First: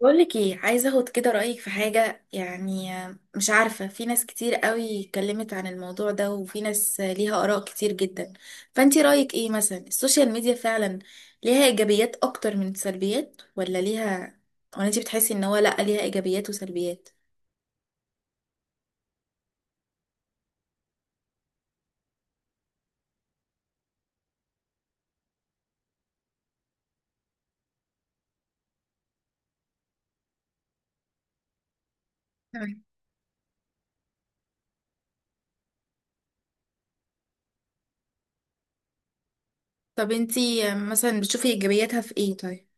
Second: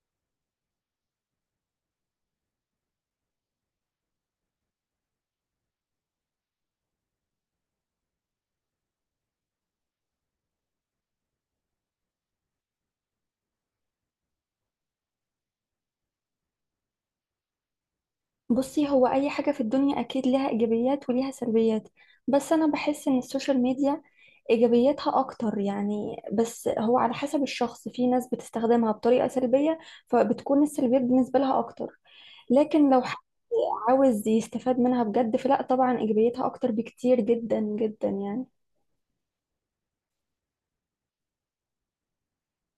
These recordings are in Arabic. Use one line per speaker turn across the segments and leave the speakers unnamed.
بقولك ايه، عايزه اخد كده رايك في حاجه، مش عارفه. في ناس كتير قوي اتكلمت عن الموضوع ده، وفي ناس ليها اراء كتير جدا. فانتي رايك ايه؟ مثلا السوشيال ميديا فعلا ليها ايجابيات اكتر من سلبيات، ولا ليها، ولا انتي بتحسي ان هو لا ليها ايجابيات وسلبيات؟
بصي، هو أي حاجة في الدنيا أكيد لها إيجابيات وليها سلبيات. بس أنا بحس إن السوشيال ميديا إيجابياتها أكتر يعني. بس هو على حسب الشخص، في ناس بتستخدمها بطريقة سلبية فبتكون السلبيات بالنسبة لها أكتر.
تمام.
لكن لو حد عاوز يستفاد منها بجد فلا، طبعا إيجابياتها أكتر بكتير جدا جدا يعني.
طب انتي مثلا بتشوفي ايجابياتها في ايه طيب؟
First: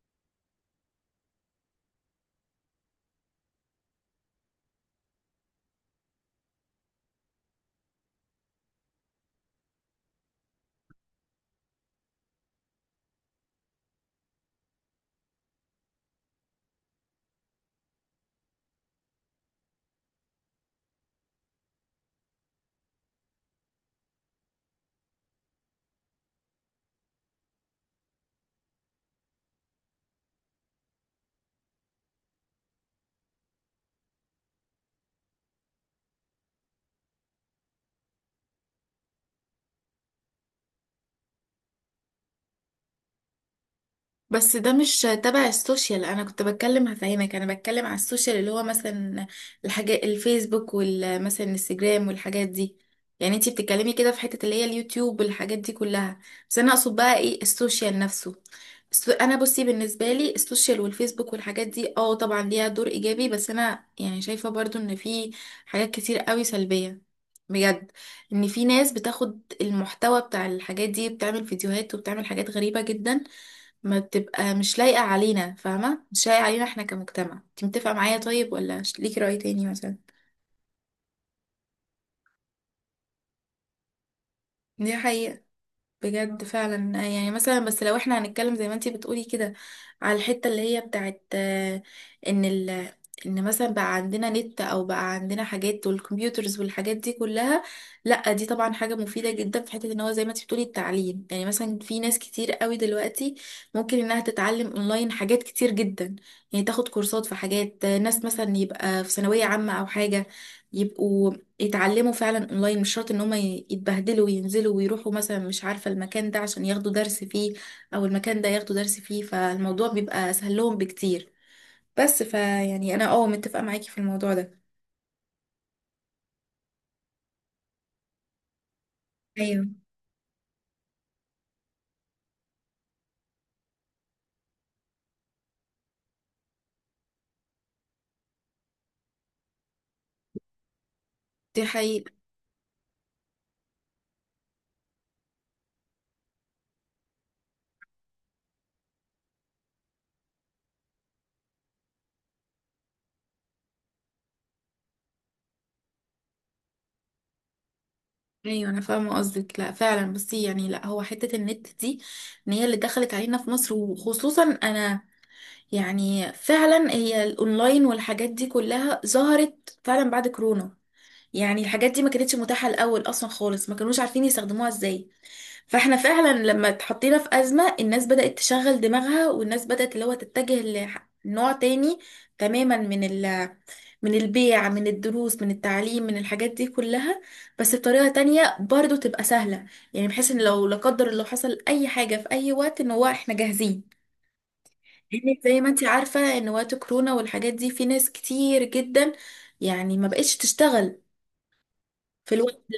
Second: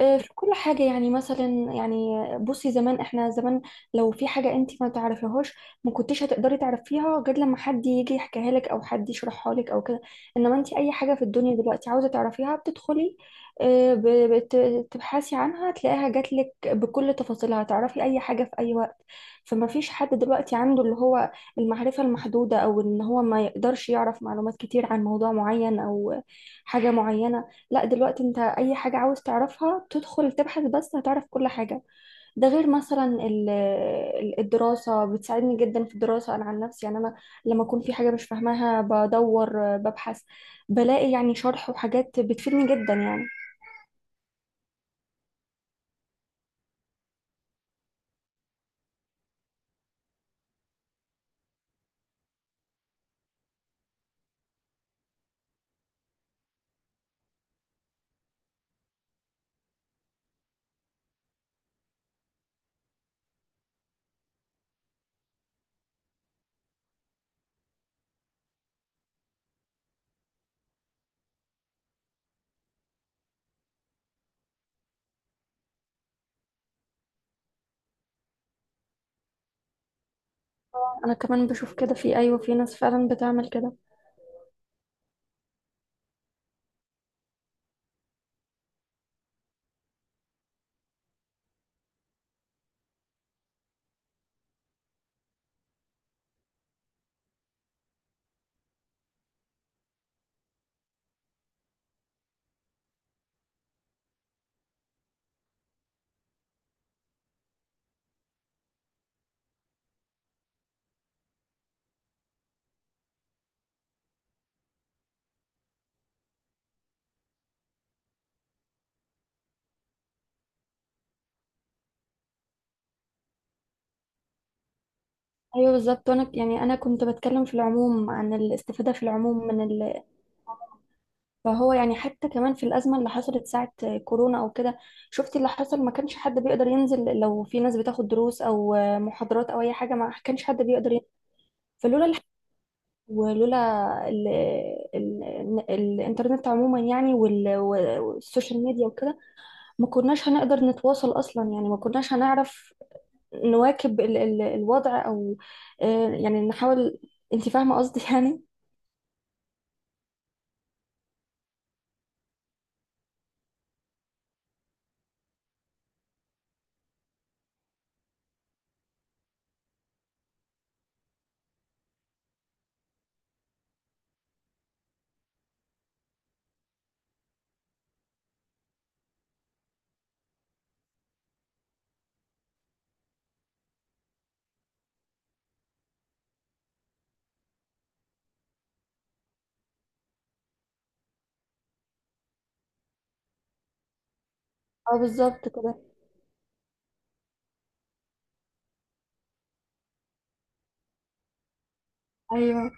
في كل حاجة يعني، مثلا يعني، بصي، زمان احنا لو في حاجة انت ما تعرفيهاش ما كنتش هتقدري تعرفيها غير لما حد يجي يحكيها لك او حد يشرحها لك او كده. انما انت اي حاجة في الدنيا دلوقتي عاوزة تعرفيها بتدخلي، آه، ب- بتبحثي عنها تلاقيها جات لك بكل تفاصيلها، تعرفي اي حاجة في اي وقت. فما فيش حد دلوقتي عنده اللي هو المعرفة المحدودة، او ان هو ما يقدرش يعرف معلومات كتير عن موضوع معين او حاجة معينة. لا، دلوقتي انت اي حاجة عاوز تعرفها تدخل تبحث بس هتعرف كل حاجة. ده غير مثلا الدراسة. بتساعدني جدا في الدراسة انا عن نفسي يعني. انا لما اكون في حاجة مش فاهماها بدور، ببحث، بلاقي يعني شرح وحاجات بتفيدني جدا يعني.
بس ده مش تبع السوشيال، انا كنت بتكلم هفهمك، انا بتكلم على السوشيال اللي هو مثلا الحاجات الفيسبوك، والمثلا الانستجرام، والحاجات دي. يعني انتي بتتكلمي كده في حتة اللي هي اليوتيوب والحاجات دي كلها، بس انا اقصد بقى ايه السوشيال نفسه. انا بصي بالنسبة لي السوشيال والفيسبوك والحاجات دي، اه طبعا ليها دور ايجابي، بس انا شايفة برضو ان في حاجات كتير قوي سلبية بجد. ان في ناس بتاخد المحتوى بتاع الحاجات دي، بتعمل فيديوهات وبتعمل حاجات غريبة جدا، ما تبقى مش لايقة علينا، فاهمة، مش لايقة علينا احنا كمجتمع. انت متفقة معايا طيب، ولا ليكي رأي تاني مثلا؟
انا كمان بشوف كده. في، ايوه، في ناس فعلا بتعمل كده.
دي حقيقة بجد فعلا. مثلا بس لو احنا هنتكلم زي ما انتي بتقولي كده على الحتة اللي هي بتاعت ان ال ان مثلا بقى عندنا نت، او بقى عندنا حاجات والكمبيوترز والحاجات دي كلها، لا دي طبعا حاجة مفيدة جدا في حتة ان هو زي ما انتي بتقولي التعليم. مثلا في ناس كتير قوي دلوقتي ممكن انها تتعلم اونلاين حاجات كتير جدا. يعني تاخد كورسات في حاجات، ناس مثلا يبقى في ثانوية عامة او حاجة، يبقوا يتعلموا فعلا اونلاين، مش شرط ان هم يتبهدلوا وينزلوا ويروحوا مثلا، مش عارفة، المكان ده عشان ياخدوا درس فيه، او المكان ده ياخدوا درس فيه، فالموضوع بيبقى سهل لهم بكتير. بس انا اه متفقة معاكي في الموضوع ده.
ايوه بالظبط. وانا يعني، انا كنت بتكلم في العموم عن الاستفادة في العموم من
ايوه.
فهو يعني. حتى كمان في الأزمة اللي حصلت ساعة كورونا أو كده، شفتي اللي حصل؟ ما كانش حد بيقدر ينزل. لو في ناس بتاخد دروس أو محاضرات أو أي حاجة، ما كانش حد بيقدر ينزل.
دي
فلولا
حقيقة.
الح... ولولا ال... ال... الإنترنت عموما يعني، وال... والسوشيال ميديا وكده، ما كناش هنقدر نتواصل أصلا يعني. ما كناش هنعرف نواكب الوضع، أو يعني نحاول. أنت فاهمة قصدي يعني.
ايوه انا فاهمة قصدك. لا فعلا بصي، لا هو حتة النت دي ان هي اللي دخلت علينا في مصر، وخصوصا انا فعلا، هي الاونلاين والحاجات دي كلها ظهرت فعلا بعد كورونا. يعني الحاجات دي ما كانتش متاحة الأول أصلا خالص، ما كانوش عارفين يستخدموها ازاي. فاحنا فعلا لما اتحطينا في أزمة، الناس بدأت تشغل دماغها، والناس بدأت اللي هو تتجه لنوع تاني تماما من من البيع، من الدروس، من التعليم، من الحاجات دي كلها، بس بطريقة تانية برضو تبقى سهلة. يعني بحيث ان لو لا قدر الله حصل أي حاجة في أي وقت، ان هو احنا جاهزين.
اه
لأن
بالظبط
زي ما
كده.
انت عارفة ان وقت كورونا والحاجات دي في ناس كتير جدا يعني ما بقتش تشتغل في الوقت.
ايوه.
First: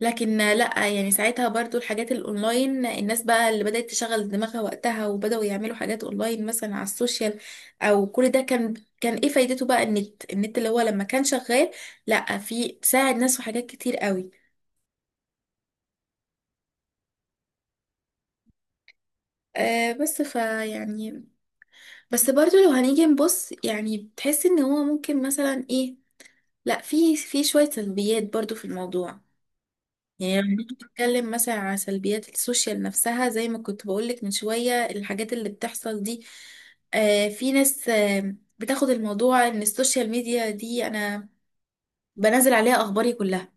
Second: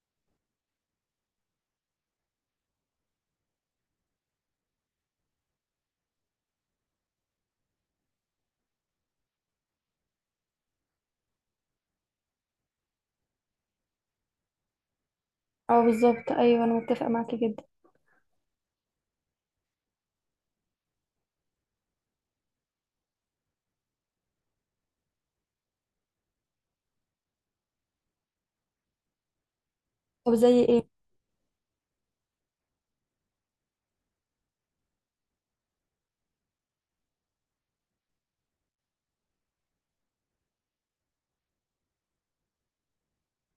لكن لا يعني ساعتها برضو الحاجات الاونلاين، الناس بقى اللي بدأت تشغل دماغها وقتها، وبدأوا يعملوا حاجات اونلاين مثلا على السوشيال، او كل ده، كان ايه فايدته بقى النت، اللي هو لما كان شغال، لا في ساعد ناس في حاجات كتير قوي.
اه بالظبط. ايوه انا متفقة معاكي جدا.
آه بس بس برضو لو هنيجي نبص، يعني بتحس ان هو ممكن مثلا ايه، لا في في شوية سلبيات برضو في الموضوع.
طب
يعني لما
زي
كنت
ايه؟
بتتكلم مثلا على سلبيات السوشيال نفسها، زي ما كنت بقولك من شوية الحاجات اللي بتحصل دي. آه في ناس آه بتاخد الموضوع ان السوشيال ميديا دي، انا بنزل عليها اخباري كلها،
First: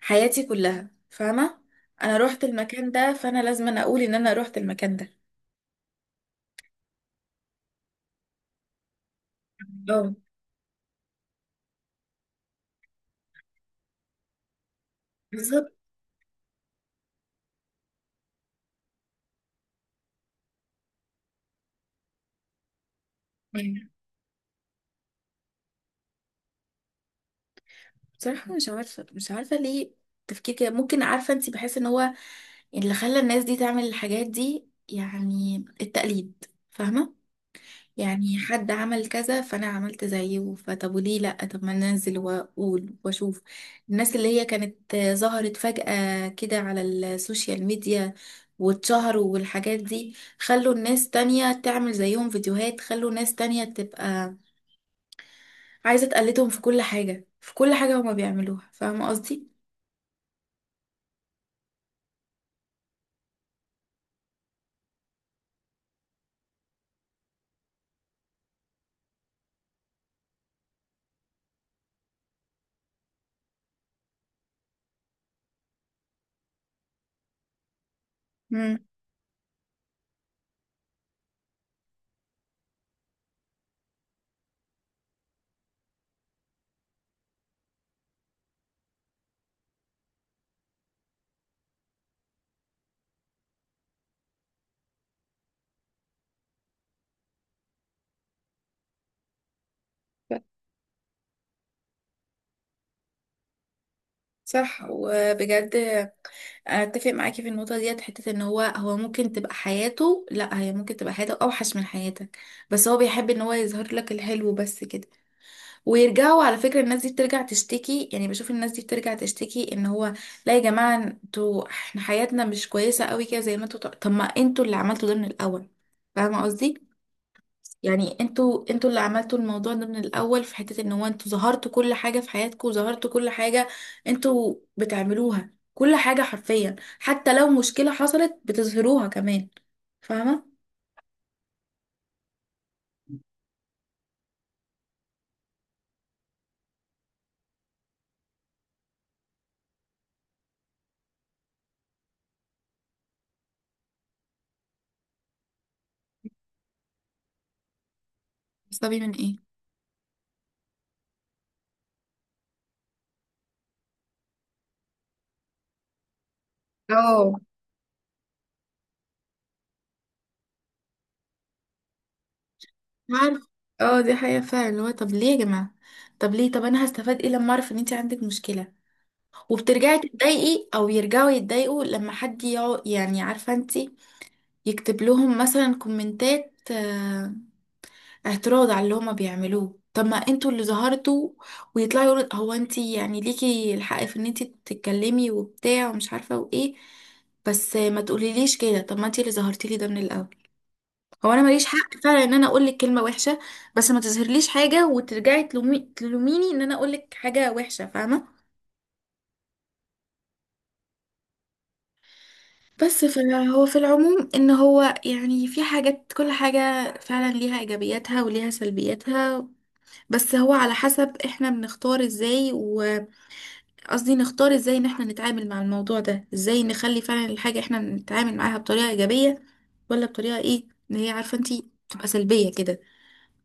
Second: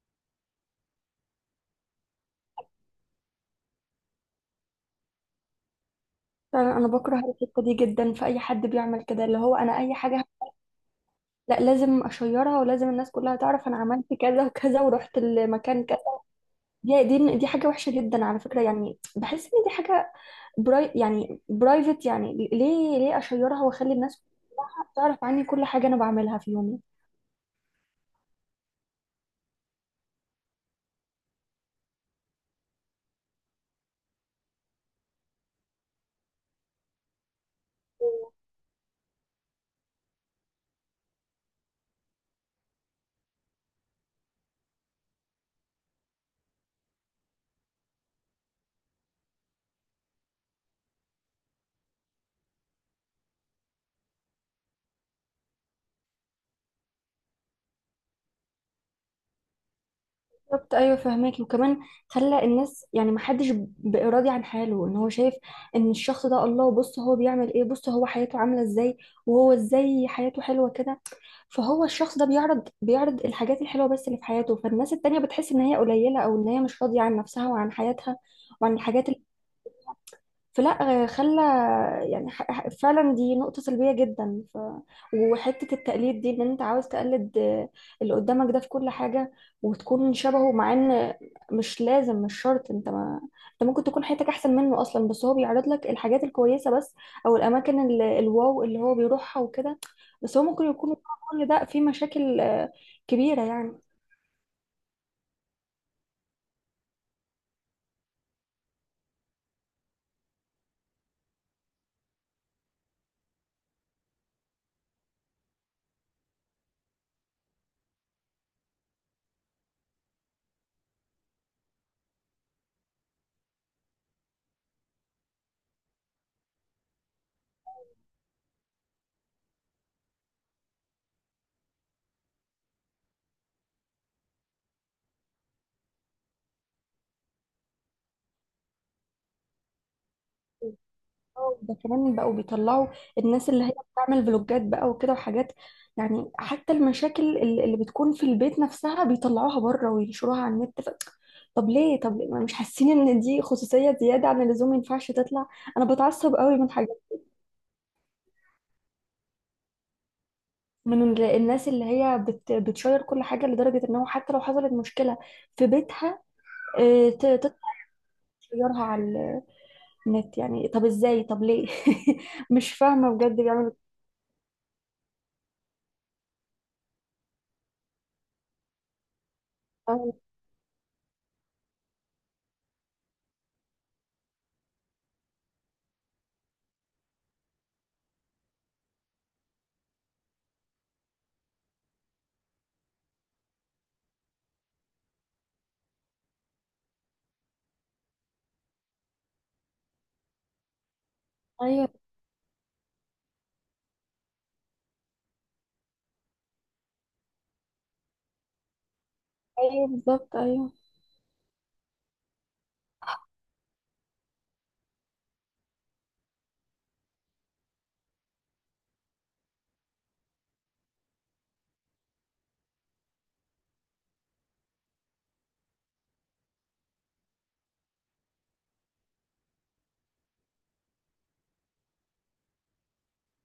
حياتي كلها، فاهمة. انا روحت المكان ده فانا لازم أنا اقول ان انا روحت المكان ده.
فعلا انا بكره الحته دي جدا في اي حد بيعمل كده، اللي هو: انا اي
اه
حاجه لا لازم اشيرها، ولازم الناس كلها تعرف انا عملت كذا وكذا ورحت
بالظبط.
المكان كذا. دي حاجه وحشه جدا على فكره يعني. بحس ان دي حاجه براي، يعني برايفت. يعني ليه؟ ليه اشيرها
يعني
واخلي الناس كلها تعرف عني كل حاجه انا بعملها في يومي؟
بصراحة مش عارفة، ليه تفكير كده؟ ممكن عارفة انت بحس ان هو اللي خلى الناس دي تعمل الحاجات دي يعني التقليد، فاهمة. يعني حد عمل كذا فانا عملت زيه، فطب وليه لا، طب ما ننزل واقول واشوف. الناس اللي هي كانت ظهرت فجأة كده على السوشيال ميديا واتشهروا والحاجات دي، خلوا الناس تانية تعمل زيهم فيديوهات، خلوا ناس تانية تبقى عايزة تقلدهم في كل حاجة، في كل حاجة هما بيعملوها، فاهمة قصدي؟
بالظبط. ايوه فهماك. وكمان خلى الناس، يعني، ما حدش بقى راضي عن حاله. ان هو شايف ان الشخص ده، الله، بص هو بيعمل ايه، بص هو حياته عامله ازاي، وهو ازاي حياته حلوه كده. فهو الشخص ده بيعرض الحاجات الحلوه بس اللي في حياته، فالناس التانية بتحس ان هي قليله، او ان هي مش راضيه عن نفسها وعن حياتها وعن
مم.
الحاجات. فلا، آه، خلى يعني ح- ح- فعلا دي نقطة سلبية جدا وحتة التقليد دي، ان انت عاوز تقلد اللي قدامك ده في كل حاجة وتكون شبهه، مع ان مش لازم، مش شرط. انت ما... انت ممكن تكون حياتك احسن منه اصلا، بس هو بيعرض لك الحاجات الكويسة بس، او الاماكن ال... الواو اللي هو بيروحها وكده. بس هو ممكن يكون ورا كل ده في مشاكل كبيرة يعني.
صح وبجد اتفق معاكي في النقطه ديت، حته ان هو هو ممكن تبقى حياته، لا هي ممكن تبقى حياته اوحش من حياتك، بس هو بيحب ان هو يظهر لك الحلو بس كده. ويرجعوا على فكره الناس دي بترجع تشتكي، يعني بشوف الناس دي بترجع تشتكي ان هو لا يا جماعه انتوا، احنا حياتنا مش كويسه قوي كده زي ما انتوا. طب ما انتوا اللي عملتوا ده من الاول، فاهمه قصدي؟ انتوا اللي عملتوا الموضوع ده من الاول في حتة ان هو انتوا ظهرتوا كل حاجة في حياتكم، وظهرتوا كل حاجة انتوا بتعملوها، كل حاجة حرفيا، حتى لو مشكلة حصلت بتظهروها كمان، فاهمة.
اه ده كمان، بقوا بيطلعوا الناس اللي هي بتعمل فلوجات بقى وكده وحاجات. يعني حتى المشاكل اللي بتكون في البيت نفسها بيطلعوها بره وينشروها على النت طب ليه؟ طب ليه؟ ما مش حاسين ان دي خصوصية زيادة عن اللزوم؟ ما ينفعش تطلع. انا بتعصب قوي من حاجات،
بتستفي من ايه؟
من الناس اللي هي بتشير كل حاجة، لدرجة ان هو حتى لو حصلت مشكلة في بيتها،
اه.
تطلع تشيرها على النت. يعني طب ازاي؟ طب ليه؟ مش فاهمة بجد
عارف.
بيعملوا
اه دي حقيقة فعلا اللي هو طب ليه يا جماعة؟ طب ليه؟ طب انا هستفاد ايه لما اعرف ان انت عندك مشكلة، وبترجعي تتضايقي، او يرجعوا يتضايقوا لما حد يقعد، يعني عارفة انت، يكتب لهم مثلا كومنتات اعتراض على اللي هما بيعملوه. طب ما انتوا اللي ظهرتوا، ويطلعوا يقولوا هو انتي يعني ليكي الحق في ان انتي تتكلمي وبتاع ومش عارفه وايه، بس ما تقوليليش كده. طب ما انتي اللي ظهرتي لي ده من الاول. هو انا ماليش
ايوه.
حق فعلا ان انا اقول لك كلمه وحشه، بس ما تظهرليش حاجه وترجعي تلوميني ان انا اقول لك حاجه وحشه، فاهمه.
ايوه بالظبط. ايوه.
بس فهو في العموم ان هو يعني في حاجات، كل حاجه فعلا ليها ايجابياتها وليها سلبياتها، بس هو على حسب احنا بنختار ازاي قصدي نختار ازاي ان احنا نتعامل مع الموضوع ده. ازاي نخلي فعلا الحاجة احنا نتعامل معاها بطريقة ايجابية، ولا بطريقة ايه ان هي عارفة انتي تبقى سلبية كده،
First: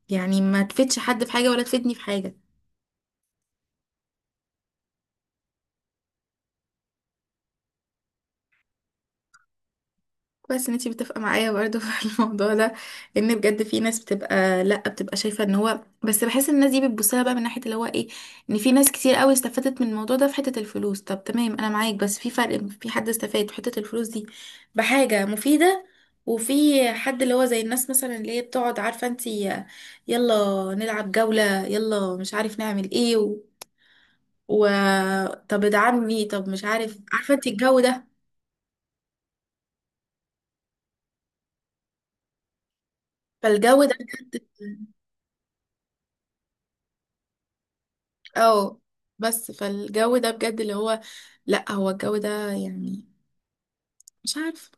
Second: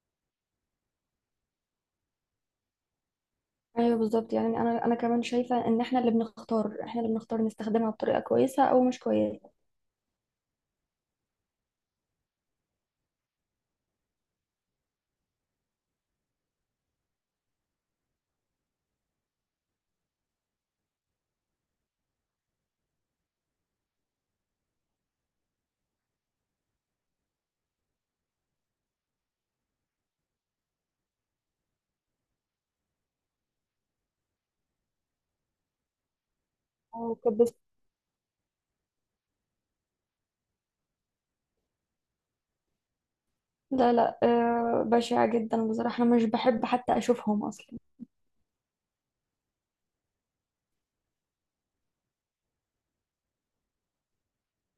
يعني ما تفيدش حد في حاجة ولا تفيدني في حاجة.
ايوه بالظبط. يعني انا، انا كمان شايفه ان احنا اللي بنختار، احنا اللي بنختار نستخدمها بطريقه كويسه او مش كويسه.
كويس ان انتي متفقه معايا برضه في الموضوع ده. لان بجد في ناس بتبقى لا بتبقى شايفه ان هو، بس بحس ان الناس دي بتبص لها بقى من ناحيه اللي هو ايه، ان في ناس كتير قوي استفادت من الموضوع ده في حته الفلوس. طب تمام انا معاك، بس في فرق في حد استفاد في حته الفلوس دي بحاجه مفيده، وفي حد اللي هو زي الناس مثلا اللي هي بتقعد عارفه انتي، يلا نلعب جوله، يلا مش عارف نعمل ايه و... طب ادعمني، طب مش عارف،
اه
عارفه
طب
انتي
بس.
الجو ده. فالجو
لا
ده
لا،
بجد،
بشعة جدا بصراحه. انا مش بحب حتى اشوفهم اصلا.
اه بس فالجو ده بجد اللي هو، لا هو الجو ده يعني مش عارف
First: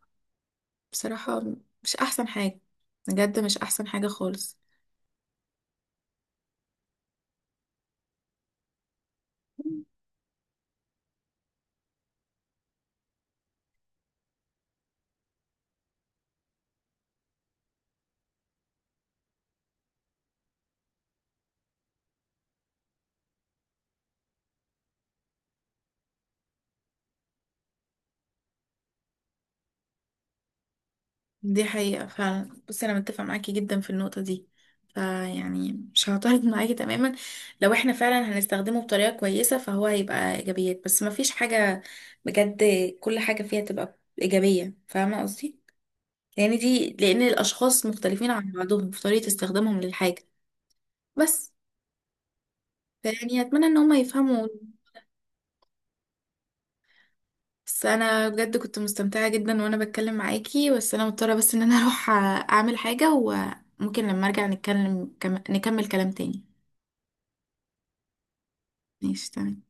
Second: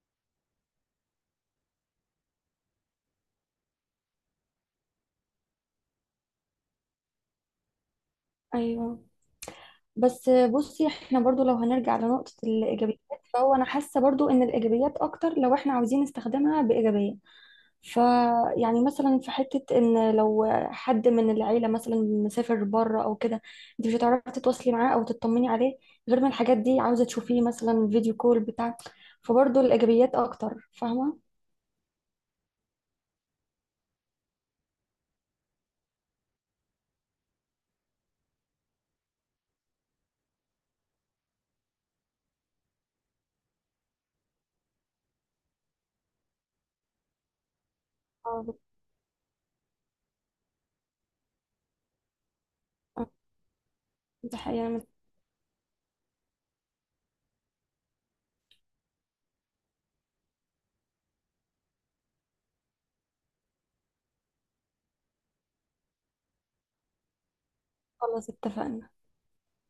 بصراحة مش احسن حاجة، بجد مش احسن حاجة خالص.
ايوه. بس بصي، احنا برضو لو هنرجع لنقطه الايجابيات، فهو انا حاسه برضو ان الايجابيات اكتر لو احنا عاوزين نستخدمها بايجابيه. فيعني مثلا في حتة ان لو حد من العيلة مثلا مسافر بره او كده، انت مش هتعرفي تتواصلي معاه او تطمني عليه غير ما الحاجات دي، عاوزة تشوفيه مثلا فيديو كول بتاع. فبرضه الايجابيات اكتر، فاهمة.
دي حقيقة فعلا بصي، انا متفق معاكي جدا في النقطة دي. مش هعترض معاكي تماما، لو احنا فعلا هنستخدمه بطريقة كويسة فهو هيبقى ايجابيات. بس مفيش حاجة بجد كل حاجة فيها تبقى ايجابية، فاهمة قصدي؟ لان لان الاشخاص مختلفين عن
اه
بعضهم في طريقة استخدامهم للحاجة، بس اتمنى ان هم
ده
يفهموا.
حقيقة.
بس انا بجد كنت مستمتعة جدا وانا بتكلم معاكي، بس انا مضطرة ان انا اروح اعمل حاجة، وممكن لما ارجع نتكلم نكمل كلام تاني.
خلاص اتفقنا.
ماشي تمام.